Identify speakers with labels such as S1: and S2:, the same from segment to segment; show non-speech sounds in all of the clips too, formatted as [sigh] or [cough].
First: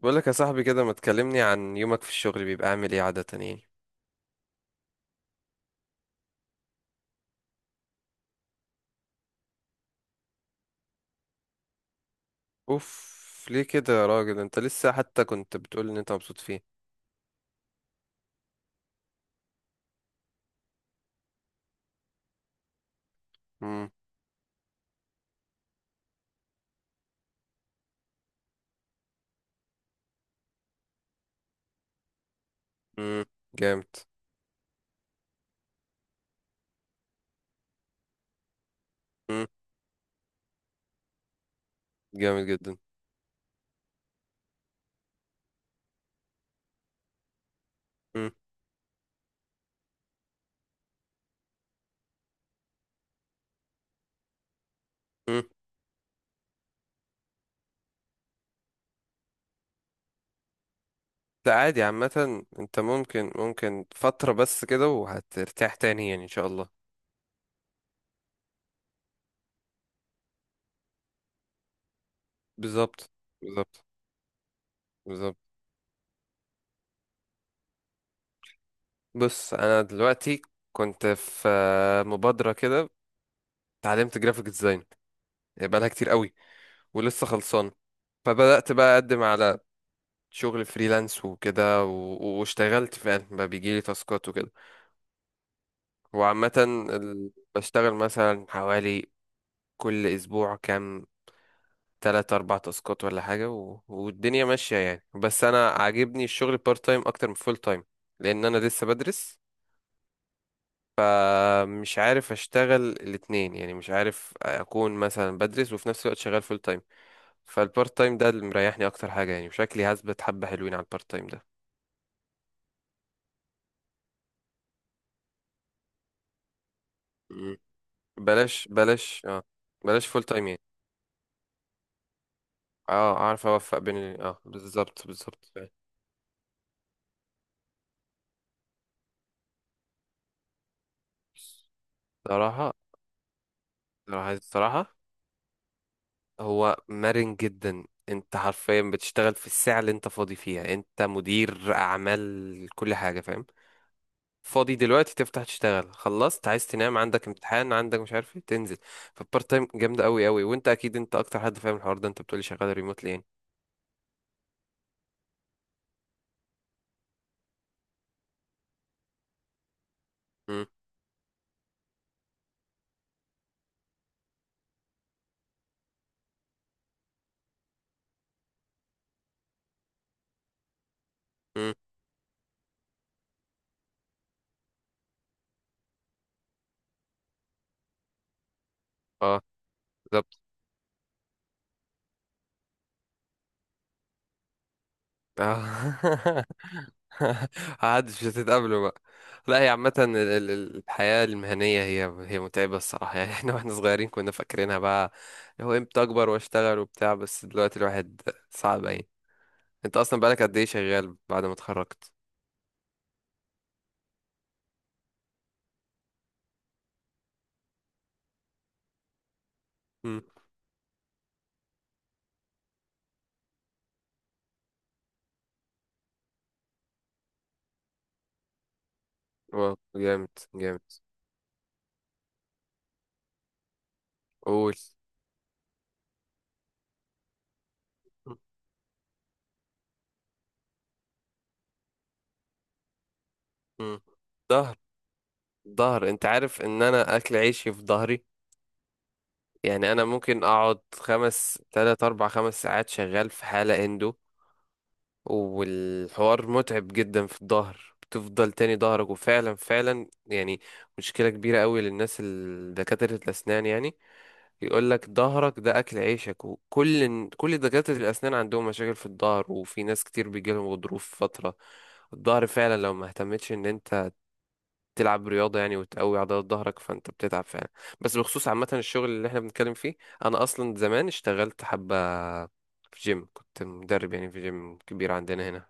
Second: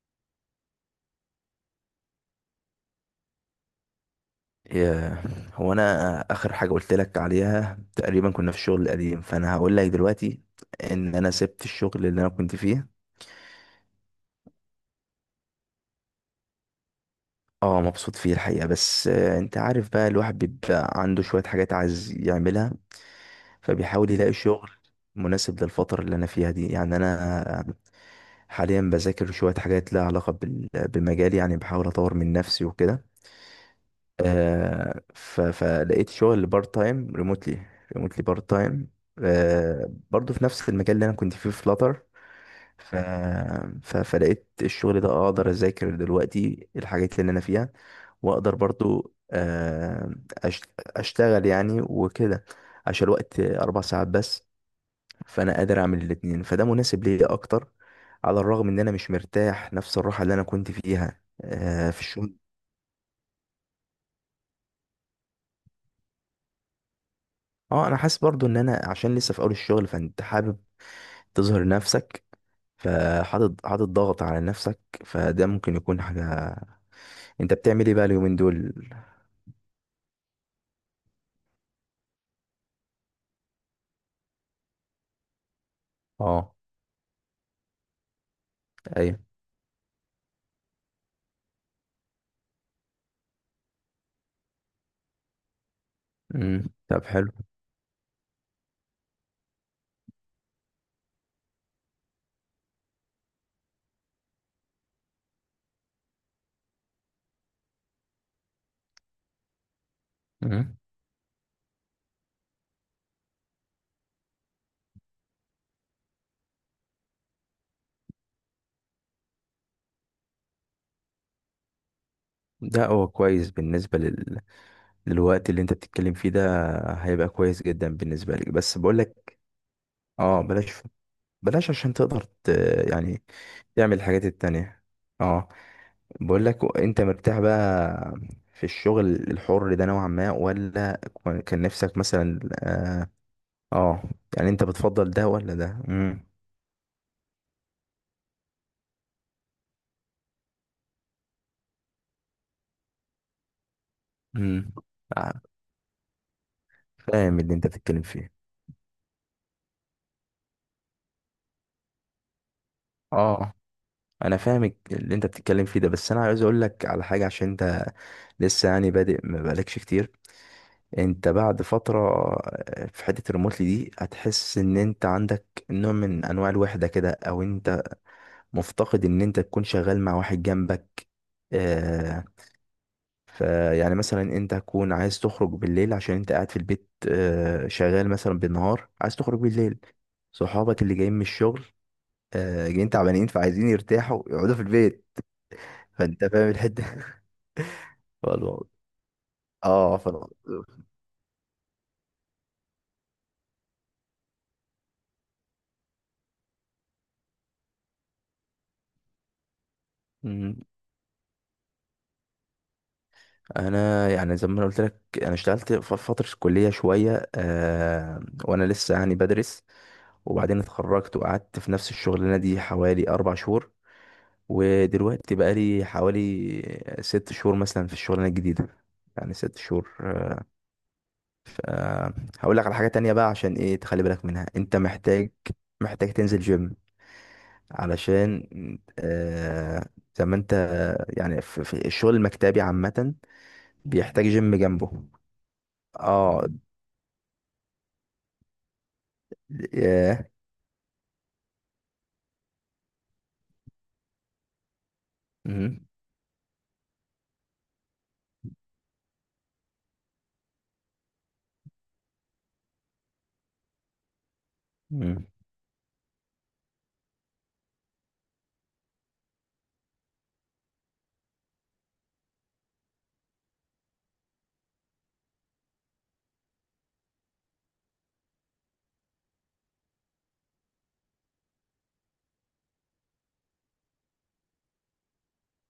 S1: بقول لك يا صاحبي كده ما تكلمني عن يومك في الشغل، بيبقى عامل ايه عادة يعني؟
S2: يا- هو انا اخر حاجه قلت لك عليها تقريبا، كنا في الشغل القديم، فانا هقول لك دلوقتي ان انا سبت الشغل اللي انا كنت فيه.
S1: اوف، ليه كده يا راجل؟ انت لسه حتى كنت بتقول ان انت مبسوط فيه؟
S2: اه مبسوط فيه الحقيقه، بس انت عارف بقى الواحد بيبقى عنده شويه حاجات عايز يعملها،
S1: امم.
S2: فبيحاول يلاقي شغل مناسب للفتره اللي انا فيها دي. يعني انا حاليا بذاكر شويه حاجات لها علاقه بمجالي، يعني بحاول اطور من نفسي وكده.
S1: امم. جامد.
S2: فلقيت شغل بارت تايم ريموتلي، ريموتلي بارت تايم.
S1: امم.
S2: برضو في نفس المجال اللي انا كنت فيه في فلاتر.
S1: جامد جدا.
S2: ف... فلقيت الشغل ده، اقدر اذاكر دلوقتي الحاجات اللي انا فيها،
S1: امم.
S2: واقدر برضو أش- اشتغل يعني وكده، عشان الوقت اربع ساعات بس،
S1: امم.
S2: فانا قادر اعمل الاتنين، فده مناسب ليا اكتر. على الرغم ان انا مش مرتاح نفس الراحة اللي انا كنت فيها
S1: ده عادي
S2: في الشغل.
S1: عامة، انت ممكن فترة بس كده وهترتاح تاني يعني ان شاء الله.
S2: اه انا حاسس برضو ان انا عشان لسه في اول الشغل، فانت حابب تظهر نفسك،
S1: بالظبط.
S2: فحاطط
S1: بالظبط.
S2: حاطط ضغط على نفسك،
S1: بالظبط.
S2: فده ممكن يكون حاجة. انت بتعمل ايه بقى اليومين دول؟
S1: بص، انا دلوقتي كنت في مبادرة كده، اتعلمت جرافيك ديزاين بقالها كتير قوي
S2: اه.
S1: ولسه خلصان. فبدأت بقى
S2: ايوه.
S1: اقدم على شغل فريلانس وكده واشتغلت فعلا بقى بيجيلي تاسكات وكده. وعامة
S2: طب حلو.
S1: بشتغل مثلا حوالي كل أسبوع كام، تلات أربع تاسكات ولا حاجة والدنيا ماشية يعني. بس أنا عاجبني الشغل بارت تايم أكتر من فول تايم لأن أنا لسه بدرس.
S2: امم.
S1: مش عارف أشتغل الاتنين يعني، مش عارف أكون مثلا بدرس وفي نفس الوقت شغال فول تايم. فالبارت تايم ده اللي مريحني أكتر حاجة يعني، وشكلي هثبت حبة حلوين على البارت تايم ده.
S2: ده هو كويس بالنسبة للوقت اللي انت بتتكلم فيه ده، هيبقى
S1: مم.
S2: كويس جدا بالنسبة لك،
S1: بلاش
S2: بس بقول
S1: بلاش،
S2: لك،
S1: اه، بلاش فول
S2: اه،
S1: تايم يعني.
S2: بلاش، بلاش عشان تقدر
S1: اه،
S2: يعني
S1: اعرف اوفق بين
S2: تعمل الحاجات التانية.
S1: بالظبط،
S2: اه.
S1: بالظبط.
S2: بقول لك، انت مرتاح بقى في الشغل الحر ده نوعا ما، ولا كان نفسك مثلا
S1: صراحة،
S2: آه،
S1: صراحة،
S2: يعني انت
S1: الصراحة.
S2: بتفضل ده ولا ده؟ امم.
S1: هو مرن جدا، انت حرفيا بتشتغل في الساعة اللي انت فاضي فيها، انت مدير اعمال، كل حاجة فاهم.
S2: امم.
S1: فاضي دلوقتي تفتح تشتغل، خلصت عايز تنام، عندك
S2: فاهم اللي انت
S1: امتحان، عندك
S2: بتتكلم
S1: مش
S2: فيه.
S1: عارف ايه تنزل. فالبارت تايم جامدة قوي قوي، وانت اكيد انت اكتر حد فاهم الحوار ده، انت بتقولي شغال ريموتلي يعني.
S2: اه، انا فاهم اللي انت بتتكلم فيه ده، بس انا عايز اقول لك على حاجه، عشان انت لسه يعني بادئ، ما بقالكش كتير.
S1: امم.
S2: انت بعد فتره في حته الريموتلي دي هتحس ان انت عندك نوع من انواع الوحده كده، او انت مفتقد ان انت تكون شغال مع واحد جنبك.
S1: امم.
S2: آه فيعني مثلا انت تكون عايز تخرج بالليل عشان انت قاعد في البيت، شغال مثلا بالنهار، عايز تخرج
S1: اه.
S2: بالليل.
S1: بالظبط.
S2: صحابك اللي جايين من الشغل، جايين تعبانين، فعايزين يرتاحوا يقعدوا في البيت،
S1: اه.
S2: فانت
S1: [laughs]
S2: فاهم الحته.
S1: [laughs] محدش
S2: [laughs] والله.
S1: هتتقابلوا بقى. لا، هي عامة
S2: اه.
S1: الحياة المهنية هي متعبة الصراحة يعني. [laughs] احنا واحنا صغيرين كنا فاكرينها بقى اللي هو امتى اكبر واشتغل وبتاع، بس دلوقتي الواحد صعب يعني. انت اصلا بقالك قد
S2: مم.
S1: ايه شغال بعد ما اتخرجت؟
S2: انا يعني زي ما انا قلت لك، انا اشتغلت في فتره الكليه شويه، وانا لسه يعني بدرس،
S1: امم.
S2: وبعدين اتخرجت وقعدت في نفس الشغلانه دي حوالي اربع شهور، ودلوقتي بقالي حوالي ست شهور مثلا في الشغلانة الجديدة، يعني ست
S1: واو.
S2: شهور.
S1: جامد. جامد.
S2: أه، هقول لك على حاجة تانية بقى، عشان ايه تخلي بالك منها،
S1: قول.
S2: انت محتاج، محتاج تنزل جيم علشان، أه، زي ما انت يعني في, في الشغل المكتبي عامة
S1: امم.
S2: بيحتاج جيم
S1: ظهر.
S2: جنبه.
S1: ظهر، انت
S2: اه.
S1: عارف ان انا اكل عيشي في ظهري. يعني انا
S2: ياه.
S1: ممكن اقعد خمس، تلات، اربع، خمس ساعات شغال في حالة اندو.
S2: مهم.
S1: والحوار متعب جدا في الظهر، بتفضل تاني ظهرك وفعلا فعلا يعني. مشكلة كبيرة قوي للناس دكاترة الأسنان يعني. يقول لك
S2: مهم.
S1: ظهرك ده أكل عيشك، وكل كل دكاترة الأسنان عندهم مشاكل في الظهر، وفي ناس كتير بيجيلهم غضروف في فترة الظهر فعلا. لو ما اهتمتش ان انت تلعب رياضة يعني وتقوي عضلات ظهرك فانت بتتعب فعلا. بس بخصوص عامة الشغل اللي احنا بنتكلم فيه، انا اصلا زمان اشتغلت حبة في جيم، كنت مدرب يعني في جيم كبير عندنا هنا.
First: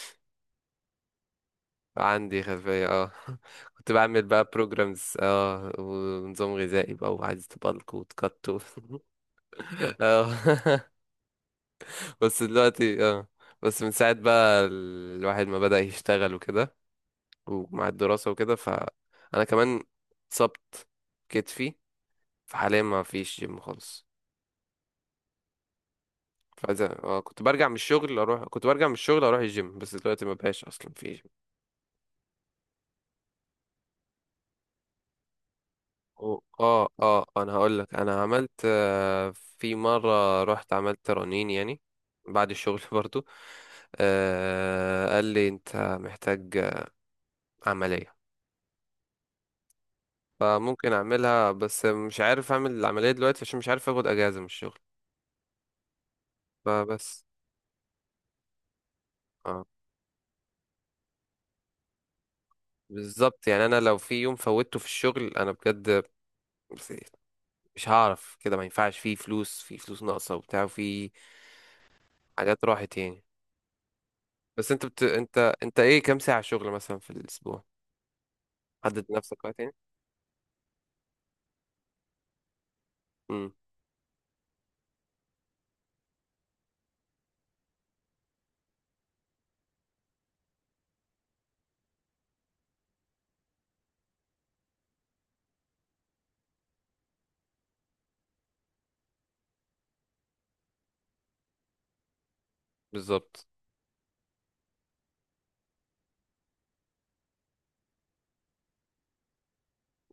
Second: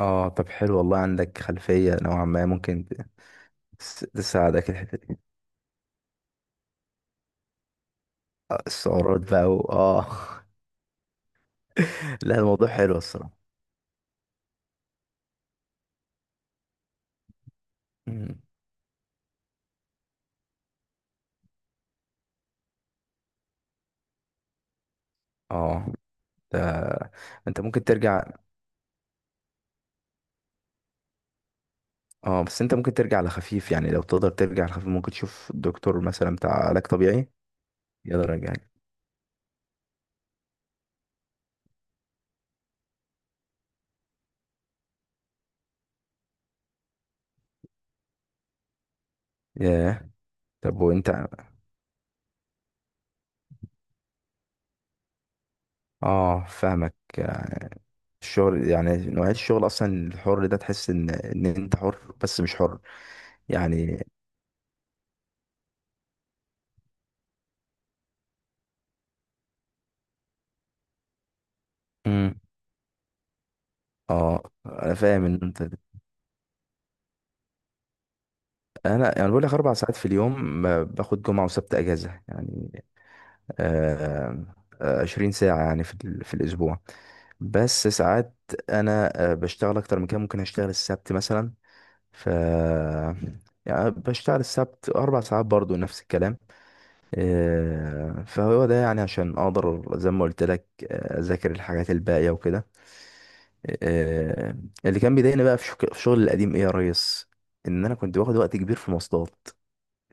S2: اه، طب حلو والله، عندك خلفية نوعا
S1: عندي
S2: ما،
S1: خلفية
S2: ممكن
S1: اه. [laughs] كنت بعمل بقى
S2: تساعدك الحتة
S1: بروجرامز،
S2: دي.
S1: اه، ونظام غذائي بقى وعايز تبلك وتكت
S2: السعرات بقى و...
S1: [laughs]
S2: اه
S1: اه. [laughs]
S2: [laughs] لا،
S1: بس
S2: الموضوع حلو
S1: دلوقتي اه
S2: الصراحة.
S1: بس من ساعة بقى الواحد ما بدأ يشتغل وكده ومع الدراسة
S2: مم.
S1: وكده فأنا كمان اتصبت كتفي. فحاليا ما فيش جيم خالص.
S2: اه. ده
S1: فعايز اه
S2: انت ممكن ترجع،
S1: كنت برجع من الشغل اروح الجيم، بس دلوقتي ما بقاش اصلا في.
S2: اه، بس انت ممكن ترجع لخفيف يعني، لو تقدر ترجع لخفيف ممكن تشوف الدكتور مثلا بتاع علاج طبيعي،
S1: انا هقول لك، انا
S2: يقدر
S1: عملت
S2: يرجعك.
S1: في مره رحت عملت رنين يعني بعد الشغل [laughs] برضو. قال لي انت محتاج عمليه.
S2: ياه. طب
S1: فممكن
S2: وانت،
S1: اعملها، بس مش عارف اعمل العمليه دلوقتي عشان مش عارف اخد اجازه من الشغل
S2: اه، فاهمك.
S1: فبس.
S2: الشغل يعني نوعية
S1: اه،
S2: الشغل اصلا الحر ده، تحس ان انت حر بس مش حر
S1: بالظبط يعني، انا لو
S2: يعني.
S1: في يوم فوتته في الشغل انا بجد مش هعرف كده، ما ينفعش، في فلوس ناقصه وبتاع وفي
S2: مم.
S1: حاجات راحت يعني.
S2: اه.
S1: بس انت
S2: انا
S1: بت...
S2: فاهم ان
S1: انت
S2: انت،
S1: انت ايه كام ساعه شغل مثلا في الاسبوع؟ حدد
S2: انا يعني بقول
S1: لنفسك وقت
S2: لك اربع
S1: يعني.
S2: ساعات في اليوم، ما باخد جمعة وسبت اجازة يعني.
S1: امم.
S2: آه 20 ساعة يعني في في الاسبوع. بس ساعات انا بشتغل اكتر من كده، ممكن اشتغل السبت مثلا، ف يعني بشتغل السبت اربع ساعات برضو، نفس الكلام. فهو ده يعني عشان اقدر، زي ما قلت لك، اذاكر الحاجات الباقيه وكده.
S1: بالظبط.
S2: آه، اللي كان بيضايقني بقى في شغل القديم ايه يا ريس؟ ان انا كنت باخد وقت كبير في مواصلات،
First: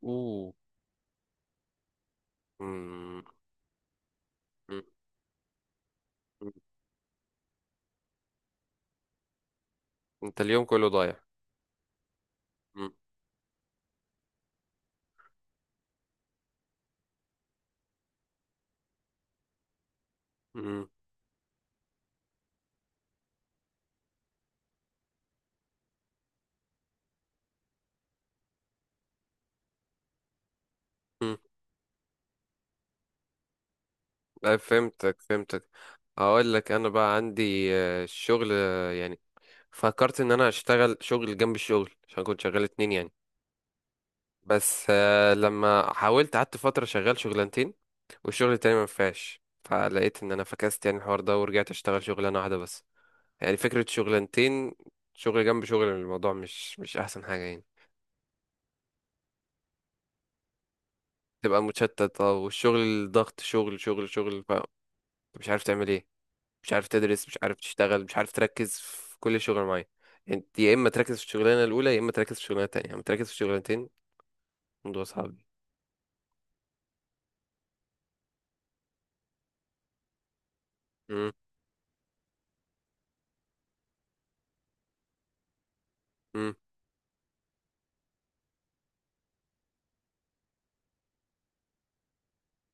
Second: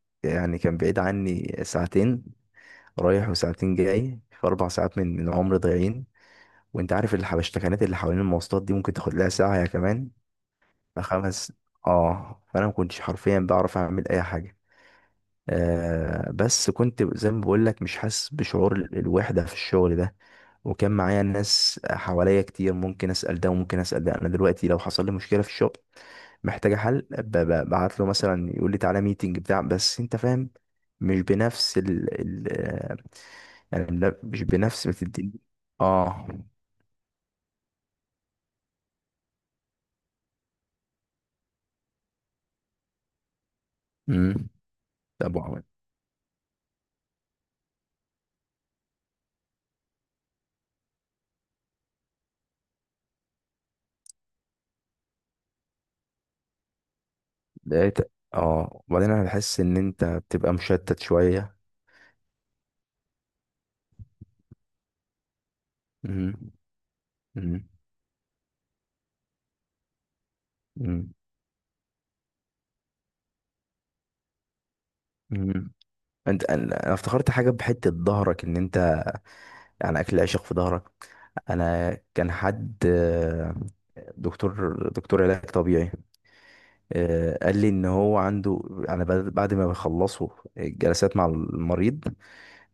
S1: اوه.
S2: يعني كان بعيد عني ساعتين
S1: امم.
S2: رايح، وساعتين جاي، في اربع
S1: أمم،
S2: ساعات من عمري ضايعين.
S1: أمم.
S2: وانت عارف الحبشتكنات اللي حوالين المواصلات دي ممكن تاخد لها ساعة يا كمان
S1: انت اليوم كله ضايع.
S2: خمس. اه، فانا ما
S1: امم.
S2: كنتش حرفيا بعرف اعمل اي حاجه. بس كنت زي ما بقول لك، مش حاسس بشعور الوحده في الشغل ده.
S1: أمم،
S2: وكان معايا ناس حواليا كتير، ممكن اسال ده وممكن اسال ده. انا دلوقتي لو حصل لي مشكله في الشغل محتاجه حل، ببعت له مثلا، يقول لي تعالى ميتنج بتاع. بس انت فاهم، مش
S1: أمم.
S2: بنفس ال, ال آه، يعني مش
S1: أه،
S2: بنفس
S1: فهمتك
S2: بتدي.
S1: فهمتك.
S2: اه.
S1: هقول لك، انا بقى عندي الشغل، يعني فكرت ان انا اشتغل شغل جنب الشغل عشان كنت شغال اتنين يعني.
S2: امم
S1: بس
S2: طب
S1: لما حاولت قعدت فترة شغال شغلانتين، والشغل التاني ما نفعش، فلقيت ان انا فكست يعني الحوار ده ورجعت اشتغل شغلانة واحدة بس. يعني فكرة شغلانتين، شغل جنب شغل، الموضوع مش احسن حاجة يعني.
S2: لقيت، اه، وبعدين انا بحس ان انت بتبقى مشتت شويه.
S1: تبقى متشتت، اه، والشغل ضغط، شغل شغل شغل، مش عارف تعمل ايه،
S2: مم.
S1: مش عارف تدرس، مش عارف
S2: مم.
S1: تشتغل، مش عارف تركز في كل شغل معين. انت يا اما
S2: مم.
S1: تركز في الشغلانه الاولى، يا اما تركز في الشغلانه التانيه، اما تركز في الشغلانتين. الموضوع صعب.
S2: مم. انت انا أنا افتكرت حاجه بحته ظهرك، ان انت يعني اكل العشق في ظهرك.
S1: امم.
S2: انا كان حد دكتور علاج طبيعي
S1: امم.
S2: قال لي ان هو عنده، انا بعد ما بيخلصوا الجلسات مع المريض،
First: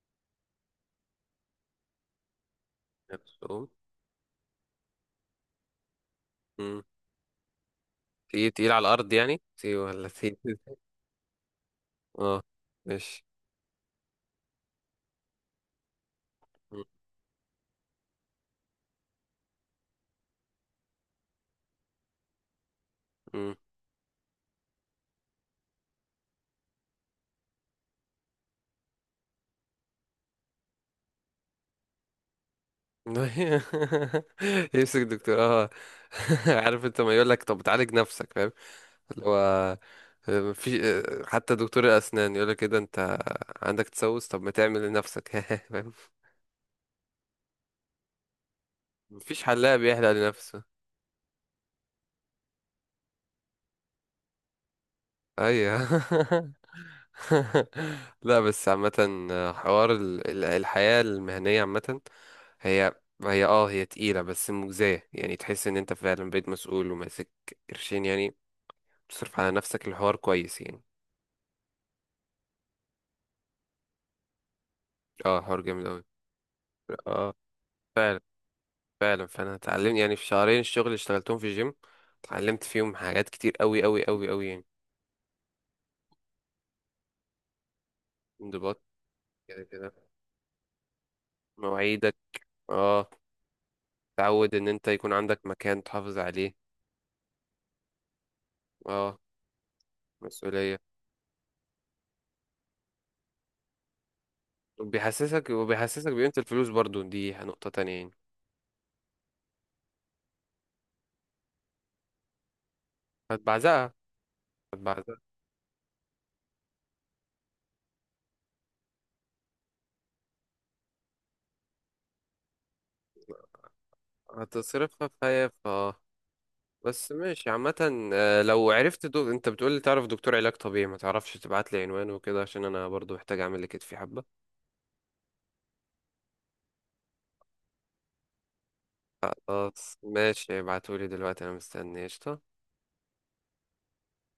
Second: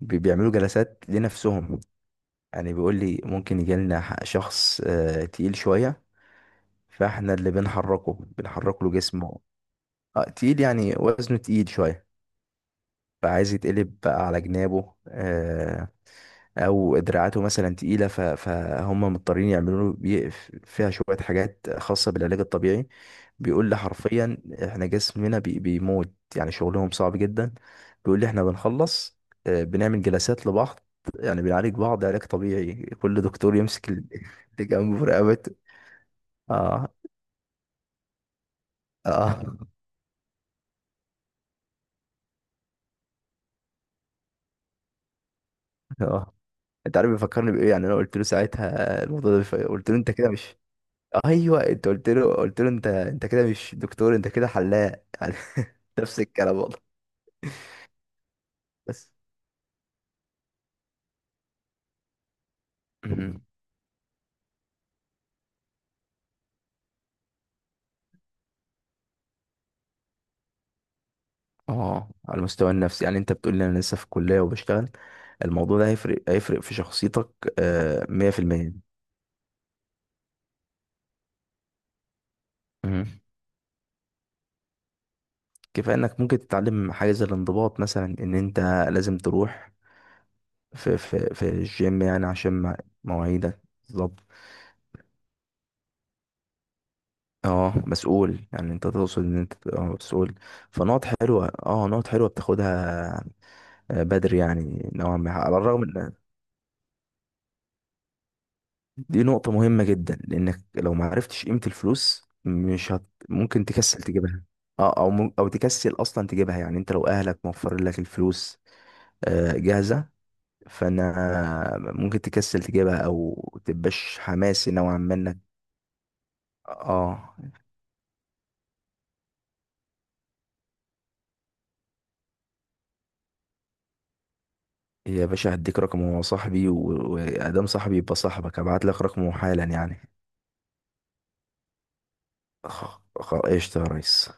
S2: بيعملوا جلسات لنفسهم. يعني بيقول لي ممكن
S1: نفسهم.
S2: يجي لنا شخص تقيل شويه،
S1: امم.
S2: فاحنا اللي بنحركه،
S1: تقيل تقيل
S2: بنحرك
S1: على
S2: له
S1: الارض
S2: جسمه.
S1: يعني، تقيل ولا تقيل؟ [laughs]
S2: تقيل يعني وزنه تقيل شويه،
S1: اه. ماشي.
S2: فعايز يتقلب بقى على جنابه،
S1: مم.
S2: او دراعاته مثلا تقيله، فهم مضطرين يعملوا له فيها شويه حاجات خاصه بالعلاج الطبيعي.
S1: مم.
S2: بيقول لي حرفيا احنا جسمنا بيموت، يعني شغلهم صعب جدا. بيقول لي احنا بنخلص، بنعمل جلسات لبعض، يعني بنعالج بعض علاج طبيعي، كل دكتور يمسك
S1: [laughs]
S2: [laughs] اللي جنبه
S1: يمسك
S2: في
S1: دكتور،
S2: رقبته.
S1: اه. [laughs] عارف
S2: اه.
S1: انت، ما يقول لك طب تعالج نفسك فاهم؟ اللي هو
S2: اه.
S1: في حتى دكتور الاسنان يقول لك كده، انت عندك تسوس، طب ما تعمل لنفسك [laughs] فاهم؟
S2: اه. [laughs] انت عارف بيفكرني بايه؟ يعني انا قلت له ساعتها الموضوع ده،
S1: مفيش حلاق
S2: قلت له
S1: بيحلق
S2: انت كده مش،
S1: لنفسه.
S2: ايوه، انت قلت له، قلت له انت، انت كده مش دكتور، انت كده حلاق يعني.
S1: ايوه.
S2: [laughs] نفس
S1: [laughs]
S2: الكلام والله.
S1: لا، بس
S2: بس،
S1: عامة حوار الحياة المهنية عامة هي
S2: مهم.
S1: هي تقيلة بس مجزية يعني، تحس ان انت فعلا بقيت مسؤول وماسك قرشين يعني، تصرف على نفسك الحوار كويس يعني.
S2: اه، على المستوى النفسي يعني انت بتقول لي انا لسه في الكليه وبشتغل،
S1: اه، حوار
S2: الموضوع
S1: جامد
S2: ده
S1: اوي.
S2: هيفرق هيفرق في شخصيتك.
S1: اه. فعلا،
S2: 100%.
S1: فعلا، فانا اتعلمت يعني في شهرين الشغل اللي اشتغلتهم في جيم، اتعلمت فيهم
S2: مهم.
S1: حاجات كتير اوي اوي اوي اوي يعني.
S2: كفايه انك ممكن تتعلم حاجه زي الانضباط مثلا، ان انت
S1: انضباط،
S2: لازم
S1: كده
S2: تروح
S1: كده،
S2: في الجيم
S1: مواعيدك،
S2: يعني عشان
S1: اه،
S2: مواعيدك. بالظبط.
S1: تعود ان انت يكون عندك مكان تحافظ عليه،
S2: اه، مسؤول يعني، انت
S1: اه،
S2: تقصد ان انت تبقى مسؤول.
S1: مسؤولية.
S2: فنقط حلوه، اه، نقط حلوه بتاخدها، بدري يعني نوعا ما،
S1: وبيحسسك
S2: على الرغم
S1: وبيحسسك
S2: ان،
S1: بقيمة الفلوس برضو، دي نقطة تانية يعني.
S2: دي نقطة مهمة جدا، لانك لو ما عرفتش قيمة الفلوس مش ممكن
S1: هتبعزقها،
S2: تكسل تجيبها، اه، او
S1: هتبعزقها،
S2: او تكسل اصلا تجيبها. يعني انت لو اهلك موفرين لك الفلوس جاهزة، فانا ممكن تكسل تجيبها، او تبقاش حماسي نوعا
S1: هتصرفها في
S2: ما انك،
S1: هيف، اه. بس
S2: اه،
S1: ماشي، عامة لو عرفت انت بتقولي تعرف دكتور علاج طبيعي، ما تعرفش تبعت لي عنوانه وكده عشان انا برضو محتاج اعمل لكتفي حبة.
S2: يا باشا هديك رقمه، هو صاحبي وادام صاحبي يبقى صاحبك، هبعت لك رقمه حالا
S1: خلاص
S2: يعني.
S1: ماشي، ابعتولي دلوقتي انا مستني قشطة.
S2: قشطة يا ريس.